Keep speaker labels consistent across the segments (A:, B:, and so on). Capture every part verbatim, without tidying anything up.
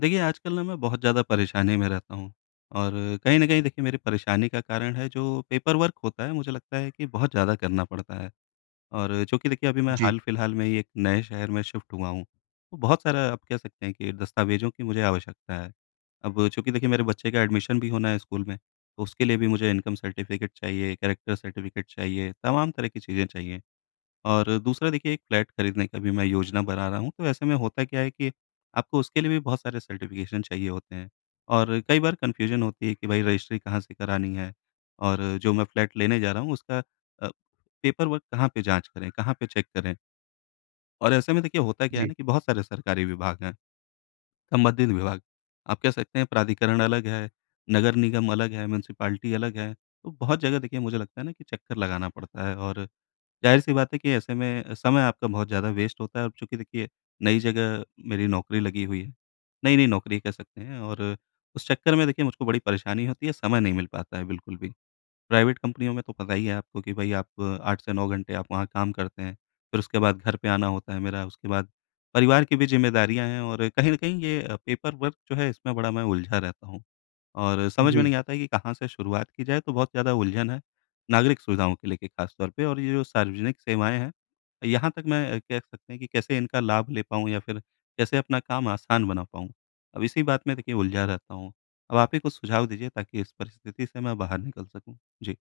A: देखिए, आजकल ना मैं बहुत ज़्यादा परेशानी में रहता हूँ और कहीं न कहीं देखिए मेरी परेशानी का कारण है जो पेपर वर्क होता है, मुझे लगता है कि बहुत ज़्यादा करना पड़ता है। और चूँकि देखिए अभी मैं
B: जी,
A: हाल-फिलहाल में ही एक नए शहर में शिफ्ट हुआ हूँ, तो बहुत सारा आप कह सकते हैं कि दस्तावेज़ों की मुझे आवश्यकता है। अब चूँकि देखिए मेरे बच्चे का एडमिशन भी होना है स्कूल में, तो उसके लिए भी मुझे इनकम सर्टिफ़िकेट चाहिए, कैरेक्टर सर्टिफ़िकेट चाहिए, तमाम तरह की चीज़ें चाहिए। और दूसरा देखिए एक फ्लैट खरीदने का भी मैं योजना बना रहा हूँ, तो ऐसे में होता क्या है कि आपको उसके लिए भी बहुत सारे सर्टिफ़िकेशन चाहिए होते हैं और कई बार कन्फ्यूज़न होती है कि भाई रजिस्ट्री कहाँ से करानी है और जो मैं फ्लैट लेने जा रहा हूँ उसका अ, पेपर वर्क कहाँ पे जाँच करें, कहाँ पे चेक करें? और ऐसे में देखिए होता क्या है
B: जी,
A: ना कि बहुत सारे सरकारी विभाग हैं, संबंधित विभाग। आप कह सकते हैं प्राधिकरण अलग है, नगर निगम अलग है, म्युनिसिपैलिटी अलग है, तो बहुत जगह देखिए मुझे लगता है ना कि चक्कर लगाना पड़ता है और ज़ाहिर-सी बात है कि ऐसे में समय आपका बहुत ज़्यादा वेस्ट होता है और चूँकि देखिए नई जगह मेरी नौकरी लगी हुई है, नई-नई नौकरी कह सकते हैं और उस चक्कर में देखिए मुझको बड़ी परेशानी होती है, समय नहीं मिल पाता है बिल्कुल भी। प्राइवेट कंपनियों में तो पता ही है आपको कि भाई आप आठ से नौ घंटे आप वहाँ काम करते हैं, फिर उसके बाद घर पे आना होता है मेरा, उसके बाद परिवार की भी ज़िम्मेदारियाँ हैं और कहीं न कहीं ये अ, पेपर वर्क जो है इसमें बड़ा मैं उलझा रहता हूँ और समझ में
B: जी।
A: नहीं आता है कि कहाँ से शुरुआत की जाए, तो बहुत ज़्यादा उलझन है, नागरिक सुविधाओं को लेके ख़ास तौर पे और ये जो सार्वजनिक सेवाएँ हैं, यहाँ तक मैं कह सकते हैं कि कैसे इनका लाभ ले पाऊँ या फिर कैसे अपना काम आसान बना पाऊँ? अब इसी बात में देखिए उलझा रहता हूँ। अब आप ही कुछ सुझाव दीजिए ताकि इस परिस्थिति से मैं बाहर निकल सकूँ। जी।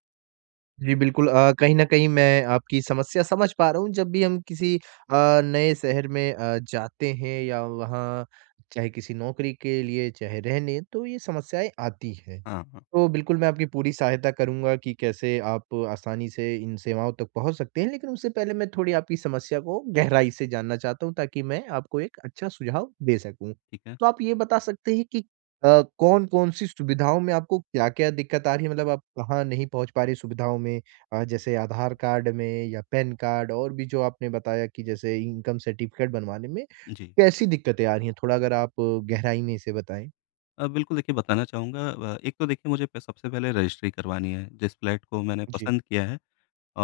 B: जी, बिल्कुल अ, कहीं न कहीं मैं आपकी समस्या समझ पा रहा हूँ। जब भी हम किसी अ, नए शहर में अ, जाते हैं या वहाँ, चाहे किसी नौकरी के लिए, चाहे रहने, तो ये समस्याएँ आती हैं।
A: हाँ, हाँ,
B: तो बिल्कुल मैं आपकी पूरी सहायता करूँगा कि कैसे आप आसानी से इन सेवाओं तक पहुँच सकते हैं, लेकिन उससे पहले मैं थोड़ी आपकी समस्या को गहराई से जानना चाहता हूँ, ताकि मैं आपको एक अच्छा सुझाव दे सकूँ।
A: ठीक है।
B: तो आप ये बता सकते हैं कि अ, कौन-कौन सी सुविधाओं में आपको क्या-क्या दिक्कत आ रही है? मतलब आप कहाँ नहीं पहुँच पा रहे सुविधाओं में, अ, जैसे आधार कार्ड में या पैन कार्ड, और भी जो आपने बताया कि जैसे इनकम सर्टिफिकेट बनवाने में
A: जी।
B: कैसी दिक्कतें आ रही हैं? थोड़ा अगर आप अ, गहराई में इसे बताएँ।
A: अ, बिल्कुल देखिए बताना चाहूँगा, अ, एक तो देखिए मुझे प सबसे पहले रजिस्ट्री करवानी है जिस फ्लैट को मैंने
B: जी।
A: पसंद किया है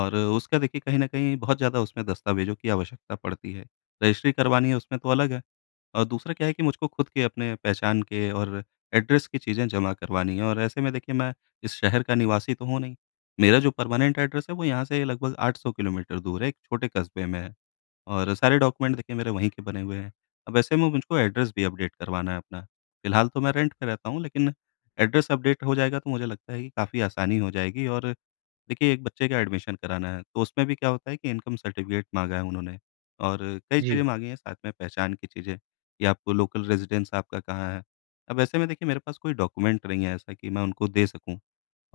A: और उसका देखिए कहीं न कहीं बहुत ज़्यादा उसमें दस्तावेज़ों की आवश्यकता पड़ती है। रजिस्ट्री करवानी है उसमें तो अलग है और दूसरा क्या है कि मुझको खुद के अपने पहचान के और एड्रेस की चीज़ें जमा करवानी है और ऐसे में देखिए मैं इस शहर का निवासी तो हूँ नहीं। मेरा जो परमानेंट एड्रेस है वो यहाँ से लगभग आठ सौ किलोमीटर दूर है, एक छोटे कस्बे में है। और सारे डॉक्यूमेंट देखिए मेरे वहीं के बने हुए हैं। अब ऐसे में मुझको एड्रेस भी अपडेट करवाना है अपना। फ़िलहाल तो मैं रेंट पे रहता हूँ लेकिन एड्रेस अपडेट हो जाएगा तो मुझे लगता है कि काफ़ी आसानी हो जाएगी और देखिए एक बच्चे का एडमिशन कराना है, तो उसमें भी क्या होता है कि इनकम सर्टिफ़िकेट माँगा है उन्होंने और कई चीज़ें
B: जी,
A: माँगी हैं साथ में पहचान की चीज़ें कि आपको लोकल रेज़िडेंस आपका कहाँ है। अब ऐसे में देखिए मेरे पास कोई डॉक्यूमेंट नहीं है ऐसा कि मैं उनको दे सकूँ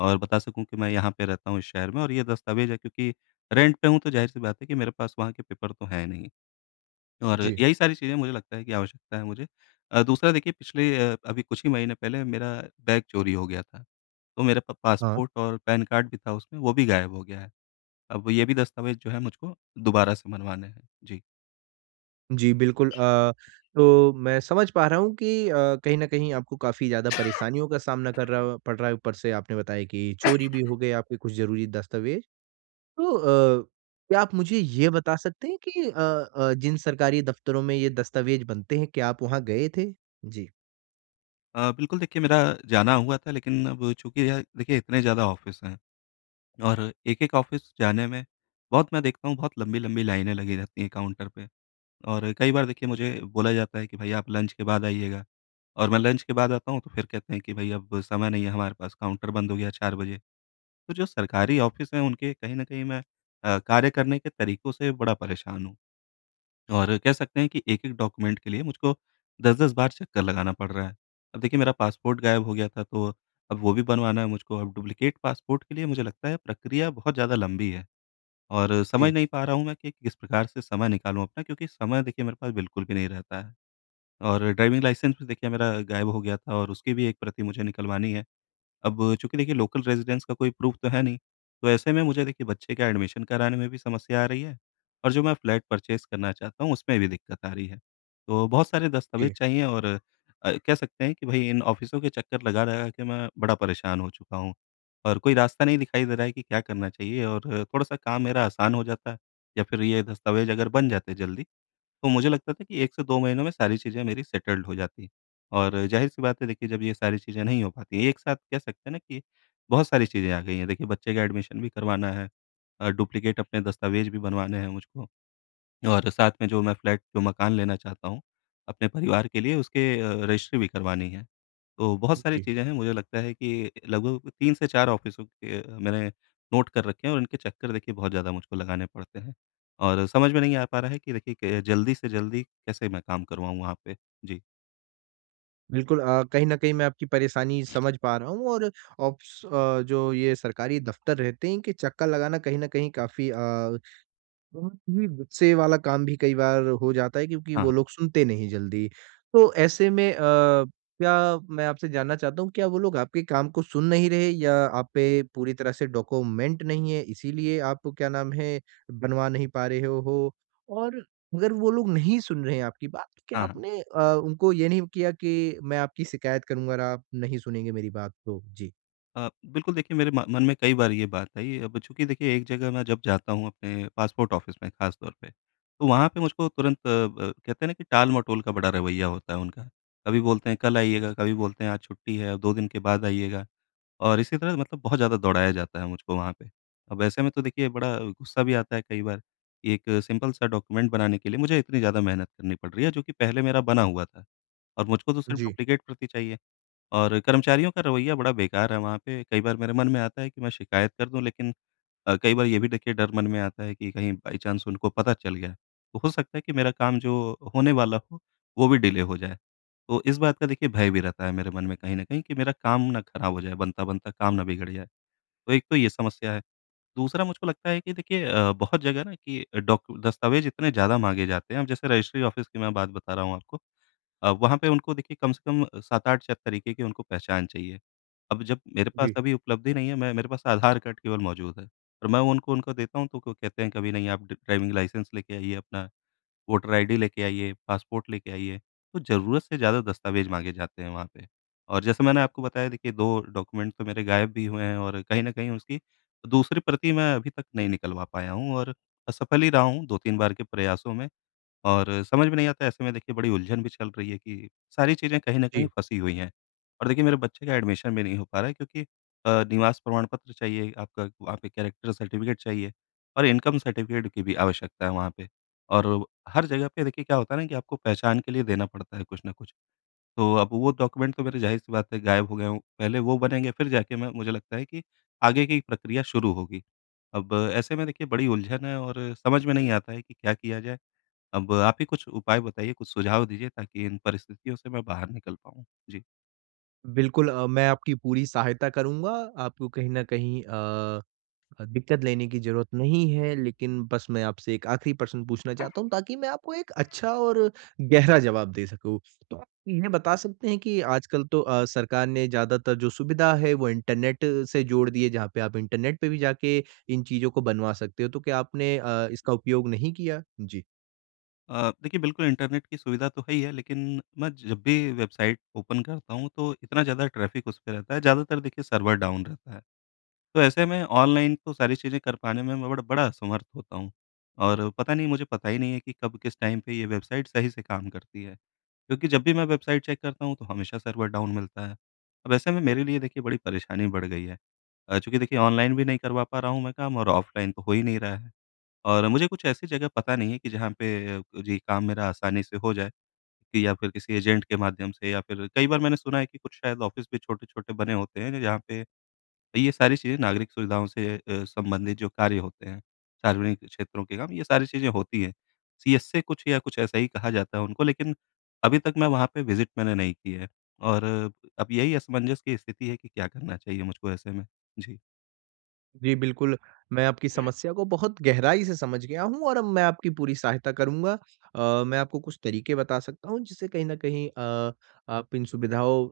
A: और बता सकूँ कि मैं यहाँ पे रहता हूँ इस शहर में और ये दस्तावेज़ है, क्योंकि रेंट पे हूँ तो ज़ाहिर-सी बात है कि मेरे पास वहाँ के पेपर तो हैं नहीं। और
B: जी।
A: यही सारी चीज़ें मुझे लगता है कि आवश्यकता है मुझे। अ, दूसरा देखिए पिछले अ, अभी कुछ ही महीने पहले मेरा बैग चोरी हो गया था। तो मेरा प
B: हाँ,
A: पासपोर्ट और पैन कार्ड भी था उसमें, वो भी गायब हो गया है। अब ये भी दस्तावेज़ जो है मुझको दोबारा से बनवाने हैं। जी।
B: जी बिल्कुल। अ, तो मैं समझ पा रहा हूँ कि अ, कहीं न कहीं आपको काफ़ी ज़्यादा परेशानियों का सामना कर रहा पड़ रहा है। ऊपर से आपने बताया कि चोरी भी हो गए आपके कुछ ज़रूरी दस्तावेज़। तो अ, क्या आप मुझे ये बता सकते हैं कि अ अ, जिन सरकारी दफ़्तरों में ये दस्तावेज़ बनते हैं, क्या आप वहाँ गए थे? जी।
A: अ, बिल्कुल देखिए मेरा जाना हुआ था लेकिन अब चूँकि यह देखिए इतने ज़्यादा ऑफ़िस हैं और एक-एक ऑफ़िस जाने में बहुत मैं देखता हूँ बहुत लंबी-लंबी लाइनें लगी रहती हैं काउंटर पे। और कई बार देखिए मुझे बोला जाता है कि भाई आप लंच के बाद आइएगा और मैं लंच के बाद आता हूँ तो फिर कहते हैं कि भाई अब समय नहीं है हमारे पास, काउंटर बंद हो गया चार बजे। तो जो सरकारी ऑफ़िस हैं उनके कहीं न कहीं मैं अ, कार्य करने के तरीकों से बड़ा परेशान हूँ। और कह सकते हैं कि एक-एक डॉक्यूमेंट के लिए मुझको दस दस बार चक्कर लगाना पड़ रहा है। अब देखिए मेरा पासपोर्ट गायब हो गया था तो अब वो भी बनवाना है मुझको। अब डुप्लिकेट पासपोर्ट के लिए मुझे लगता है प्रक्रिया बहुत ज़्यादा लंबी है। और समझ
B: जी,
A: नहीं पा रहा हूँ मैं कि किस प्रकार से समय निकालूँ अपना, क्योंकि समय देखिए मेरे पास बिल्कुल भी नहीं रहता है। और ड्राइविंग लाइसेंस भी देखिए मेरा गायब हो गया था और उसकी भी एक प्रति मुझे निकलवानी है। अब चूँकि देखिए लोकल रेज़िडेंस का कोई प्रूफ़ तो है नहीं, तो ऐसे में मुझे देखिए बच्चे का एडमिशन कराने में भी समस्या आ रही है और जो मैं फ्लैट परचेज़ करना चाहता हूँ, उसमें भी दिक्कत आ रही है। तो बहुत सारे दस्तावेज़
B: जी,
A: चाहिए और अ, कह सकते हैं कि भई इन ऑफ़िसों के चक्कर लगा-लगा के मैं बड़ा परेशान हो चुका हूँ और कोई रास्ता नहीं दिखाई दे रहा है कि क्या करना चाहिए और थोड़ा-सा काम मेरा आसान हो जाता है, या फिर ये दस्तावेज़ अगर बन जाते जल्दी, तो मुझे लगता था कि एक से दो महीनों में सारी चीज़ें मेरी सेटल्ड हो जाती। और ज़ाहिर-सी बात है देखिए जब ये सारी चीज़ें नहीं हो पाती हैं, एक साथ कह सकते हैं ना कि बहुत सारी चीज़ें आ गई हैं। देखिए बच्चे का एडमिशन भी करवाना है, अ, डुप्लिकेट अपने दस्तावेज़ भी बनवाने हैं मुझको और साथ में जो मैं फ्लैट जो मकान लेना चाहता हूँ, अपने परिवार के लिए उसके अ, रजिस्ट्री भी करवानी है। तो बहुत सारी
B: जी।
A: चीज़ें हैं, मुझे लगता है कि लगभग तीन से चार ऑफ़िसों के अ, मैंने नोट कर रखे हैं और इनके चक्कर देखिए बहुत ज़्यादा मुझको लगाने पड़ते हैं। और समझ में नहीं आ पा रहा है कि देखिए क जल्दी से जल्दी कैसे मैं काम करवाऊँ वहाँ पे? जी।
B: बिल्कुल अ, कहीं न कहीं मैं आपकी परेशानी समझ पा रहा हूँ, और ऑप्स, अ, जो ये सरकारी दफ़्तर रहते हैं, इनके चक्कर लगाना कहीं न कहीं काफ़ी, अ, बहुत ही गुस्से वाला काम भी कई बार हो जाता है, क्योंकि
A: हाँ,
B: वो
A: हाँ।
B: लोग सुनते नहीं जल्दी। तो ऐसे में अ, क्या, मैं आपसे जानना चाहता हूँ, क्या वो लोग आपके काम को सुन नहीं रहे, या आप पे पूरी तरह से डॉक्यूमेंट नहीं है, इसीलिए आप, क्या नाम है, बनवा नहीं पा रहे हो हो? और अगर वो लोग नहीं सुन रहे हैं आपकी बात, तो क्या
A: हाँ, हाँ।
B: आपने अ, उनको ये नहीं किया कि मैं आपकी शिकायत करूँगा, और आप नहीं सुनेंगे मेरी बात तो? जी।
A: अ, बिल्कुल देखिए मेरे म मन में कई बार ये बात आई। अब चूँकि देखिए एक जगह मैं जब जाता हूँ अपने पासपोर्ट ऑफ़िस में ख़ास तौर पे, तो वहाँ पे मुझको तुरंत अ, ब कहते हैं ना कि टाल-मटोल का बड़ा रवैया होता है उनका। कभी बोलते हैं कल आइएगा, कभी बोलते हैं आज छुट्टी है, अब दो दिन के बाद आइएगा और इसी तरह मतलब बहुत ज़्यादा दौड़ाया जाता है मुझको वहाँ पे। अब ऐसे में तो देखिए बड़ा गुस्सा भी आता है कई बार, कि एक सिंपल सा डॉक्यूमेंट बनाने के लिए मुझे इतनी ज़्यादा मेहनत करनी पड़ रही है जो कि पहले मेरा बना हुआ था और मुझको तो सिर्फ़
B: जी,
A: डुप्लिकेट प्रति चाहिए। और कर्मचारियों का रवैया बड़ा बेकार है वहाँ पे, कई बार मेरे मन में आता है कि मैं शिकायत कर दूँ लेकिन अ, कई बार ये भी देखिए डर मन में आता है कि कहीं बाई चांस उनको पता चल गया, तो हो सकता है कि मेरा काम जो होने वाला हो, वो भी डिले हो जाए। तो इस बात का देखिए भय भी रहता है मेरे मन में कहीं न कहीं कि मेरा काम ना ख़राब हो जाए, बनता-बनता काम ना बिगड़ जाए, तो एक तो ये समस्या है। दूसरा मुझको लगता है कि देखिए अ, बहुत जगह ना कि डॉक दस्तावेज़ इतने ज़्यादा माँगे जाते हैं, अब जैसे रजिस्ट्री ऑफ़िस की मैं बात बता रहा हूँ आपको, अ, वहाँ पे उनको देखिए कम से कम सात आठ शायद तरीके की उनको पहचान चाहिए। अब जब मेरे पास
B: जी,
A: अभी उपलब्धि नहीं है, मैं मेरे पास आधार कार्ड केवल मौजूद है और मैं उनको उनको देता हूँ तो वो कहते हैं कभी नहीं, आप ड ड्राइविंग लाइसेंस लेके आइए, अपना वोटर आईडी लेके आइए, पासपोर्ट लेके आइए, तो ज़रूरत से ज़्यादा दस्तावेज़ माँगे जाते हैं वहाँ पे। और जैसे मैंने आपको बताया देखिए दो डॉक्यूमेंट तो मेरे गायब भी हुए हैं और कहीं न कहीं उसकी दूसरी प्रति मैं अभी तक नहीं निकलवा पाया हूँ और असफल ही रहा हूँ दो तीन बार के प्रयासों में और समझ में नहीं आता, ऐसे में देखिए बड़ी उलझन भी चल रही है कि सारी चीज़ें कहीं न
B: जी।
A: कहीं फँसी हुई हैं। और देखिए मेरे बच्चे का एडमिशन भी नहीं हो पा रहा है क्योंकि अ, निवास प्रमाण पत्र चाहिए, आपका वहाँ पे कैरेक्टर सर्टिफ़िकेट चाहिए और इनकम सर्टिफ़िकेट की भी आवश्यकता है वहाँ पे। और हर जगह पे देखिए क्या होता है ना कि आपको पहचान के लिए देना पड़ता है कुछ न कुछ। तो अब वो डॉक्यूमेंट तो मेरे ज़ाहिर-सी बात है गायब हो गए हों, पहले वो बनेंगे फिर जाके मैं मुझे लगता है कि आगे की प्रक्रिया शुरू होगी। अब ऐसे में देखिए बड़ी उलझन है और समझ में नहीं आता है कि क्या किया जाए? अब आप ही कुछ उपाय बताइए, कुछ सुझाव दीजिए ताकि इन परिस्थितियों से मैं बाहर निकल पाऊँ? जी।
B: बिल्कुल अ, मैं आपकी पूरी सहायता करूँगा। आपको कहीं न कहीं अ, दिक्कत लेने की ज़रूरत नहीं है, लेकिन बस मैं आपसे एक आखिरी प्रश्न पूछना चाहता हूँ, ताकि मैं आपको एक अच्छा और गहरा जवाब दे सकूँ। तो आप ये बता सकते हैं कि आजकल तो अ, सरकार ने ज़्यादातर जो सुविधा है वो इंटरनेट से जोड़ दी है, जहाँ पे आप इंटरनेट पे भी जाके इन चीज़ों को बनवा सकते हो। तो क्या आपने अ, इसका उपयोग नहीं किया? जी।
A: अ, देखिए बिल्कुल इंटरनेट की सुविधा तो है ही है लेकिन मैं जब भी वेबसाइट ओपन करता हूँ तो इतना ज़्यादा ट्रैफ़िक उस पे रहता है, ज़्यादातर देखिए सर्वर डाउन रहता है। तो ऐसे में ऑनलाइन तो सारी चीज़ें कर पाने में मैं बड़ा बड़ा असमर्थ होता हूँ और पता नहीं मुझे पता ही नहीं है कि कब किस टाइम पे ये वेबसाइट सही से काम करती है, क्योंकि जब भी मैं वेबसाइट चेक करता हूँ तो हमेशा सर्वर डाउन मिलता है। अब ऐसे में मेरे लिए देखिए बड़ी परेशानी बढ़ गई है। अ, चूँकि देखिए ऑनलाइन भी नहीं करवा पा रहा हूँ मैं काम और ऑफ़लाइन तो हो ही नहीं रहा है। और मुझे कुछ ऐसी जगह पता नहीं है कि जहाँ पे अ, जी काम मेरा आसानी से हो जाए कि, या फिर किसी एजेंट के माध्यम से, या फिर कई बार मैंने सुना है कि कुछ शायद ऑफ़िस भी छोटे-छोटे बने होते हैं जहाँ पे तो ये सारी चीज़ें नागरिक सुविधाओं से अ, संबंधित जो कार्य होते हैं, सार्वजनिक क्षेत्रों के काम, ये सारी चीज़ें होती हैं। सीएसए कुछ या कुछ ऐसा ही कहा जाता है उनको, लेकिन अभी तक मैं वहाँ पे विज़िट मैंने नहीं की है और अब यही असमंजस की स्थिति है कि क्या करना चाहिए मुझको ऐसे में? जी,
B: जी, बिल्कुल। मैं आपकी समस्या को बहुत गहराई से समझ गया हूँ, और अब मैं आपकी पूरी सहायता करूँगा। अ, मैं आपको कुछ तरीके बता सकता हूँ, जिससे कहीं न कहीं अ, आप इन सुविधाओं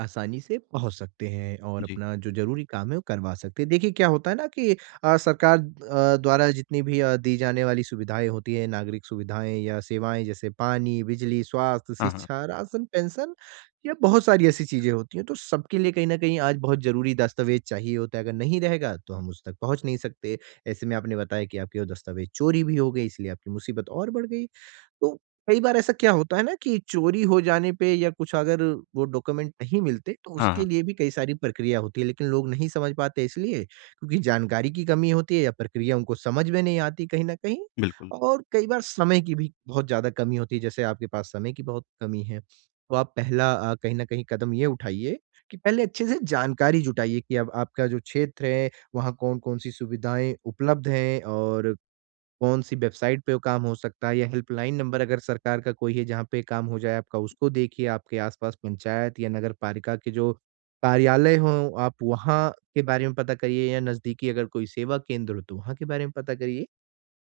B: आसानी से पहुँच सकते हैं, और
A: जी।
B: अपना जो ज़रूरी काम है वो करवा सकते हैं। देखिए क्या होता है ना कि अ, सरकार अ, द्वारा जितनी भी अ, दी जाने वाली सुविधाएँ होती हैं, नागरिक सुविधाएँ या सेवाएँ, जैसे पानी, बिजली, स्वास्थ्य,
A: हाँ, हाँ।
B: शिक्षा, राशन, पेंशन, या बहुत सारी ऐसी चीज़ें होती हैं, तो सबके लिए कहीं न कहीं आज बहुत ज़रूरी दस्तावेज़ चाहिए होता है, अगर नहीं रहेगा तो हम उस तक पहुँच नहीं सकते। ऐसे में आपने बताया कि आपके वो दस्तावेज़ चोरी भी हो गए, इसलिए आपकी मुसीबत और बढ़ गई। तो कई बार ऐसा क्या होता है ना कि चोरी हो जाने पे, या कुछ अगर वो डॉक्यूमेंट नहीं मिलते, तो
A: हाँ,
B: उसके
A: हाँ।
B: लिए भी कई सारी प्रक्रिया होती है, लेकिन लोग नहीं समझ पाते, इसलिए क्योंकि जानकारी की कमी होती है, या प्रक्रिया उनको समझ में नहीं आती कहीं ना कहीं।
A: बिल्कुल,
B: और कई बार समय की भी बहुत ज्यादा कमी होती है, जैसे आपके पास समय की बहुत कमी है। तो आप पहला अ, कहीं ना कहीं कदम ये उठाइए कि पहले अच्छे से जानकारी जुटाइए कि अब आपका जो क्षेत्र है, वहाँ कौन कौन सी सुविधाएं उपलब्ध हैं, और कौन-सी वेबसाइट पे वो काम हो सकता है, या हेल्पलाइन नंबर अगर सरकार का कोई है जहाँ पे काम हो जाए आपका, उसको देखिए। आपके आस-पास पंचायत या नगर पालिका के जो कार्यालय हों, आप वहाँ के बारे में पता करिए, या नज़दीकी अगर कोई सेवा केंद्र हो तो वहाँ के बारे में पता करिए।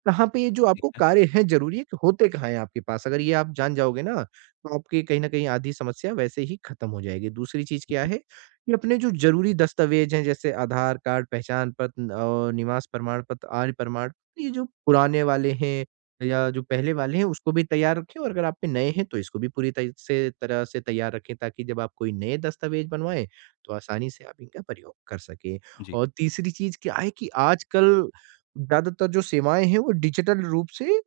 B: कहाँ पे ये जो
A: ठीक
B: आपको
A: है।
B: कार्य हैं ज़रूरी है कि होते कहाँ हैं आपके पास? अगर ये आप जान जाओगे ना, तो आपकी कहीं न कहीं आधी समस्या वैसे ही खत्म हो जाएगी। दूसरी चीज़ क्या
A: जी,
B: है कि अपने जो ज़रूरी दस्तावेज हैं, जैसे आधार कार्ड, पहचान पत्र न- और निवास प्रमाण पत्र, आय प्रमाण, पत्र, ये जो पुराने वाले हैं या जो पहले वाले हैं, उसको भी तैयार रखें, और अगर आप पे नए हैं तो इसको भी पूरी तय से तरह से तैयार रखें, ताकि जब आप कोई नए दस्तावेज बनवाएँ, तो आसानी से आप इनका प्रयोग कर सकें।
A: जी।
B: और तीसरी चीज़ क्या है कि आजकल ज़्यादातर जो सेवाएँ हैं वो डिजिटल रूप से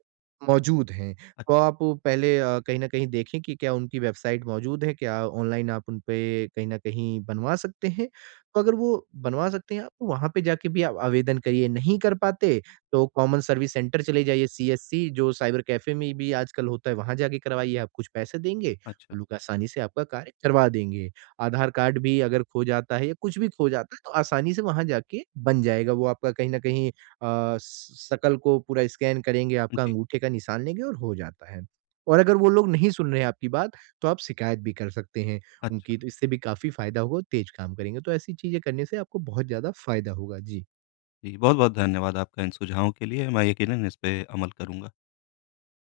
B: मौजूद हैं। तो
A: अच्छ
B: आप पहले अ, कहीं न कहीं देखें कि क्या उनकी वेबसाइट मौजूद है? क्या ऑनलाइन आप उनपे कहीं न कहीं बनवा सकते हैं? तो अगर वो बनवा सकते हैं आप, तो वहाँ पे जाके भी आप आवेदन करिए। नहीं कर पाते तो कॉमन सर्विस सेंटर चले जाइए, सी एस सी, जो साइबर कैफ़े में भी आजकल होता है, वहाँ जाके करवाइए। आप कुछ पैसे देंगे,
A: अच्छा,
B: वो लोग आसानी से आपका कार्य करवा देंगे। आधार कार्ड भी अगर खो जाता है, या कुछ भी खो जाता है, तो आसानी से वहाँ जाके बन जाएगा। वो आपका कहीं न कहीं अ, श शकल को पूरा स्कैन करेंगे, आपका
A: जी।
B: अंगूठे का निशान लेंगे, और हो जाता है। और अगर वो लोग नहीं सुन रहे हैं आपकी बात, तो आप शिकायत भी कर सकते हैं
A: अच्छा,
B: उनकी, तो इससे भी काफ़ी फ़ायदा होगा और तेज़ काम करेंगे। तो ऐसी चीज़ें करने से आपको बहुत ज़्यादा फ़ायदा होगा। जी।
A: जी। बहुत-बहुत धन्यवाद आपका इन सुझावों के लिए, मैं यकीनन इस पे अमल करूँगा।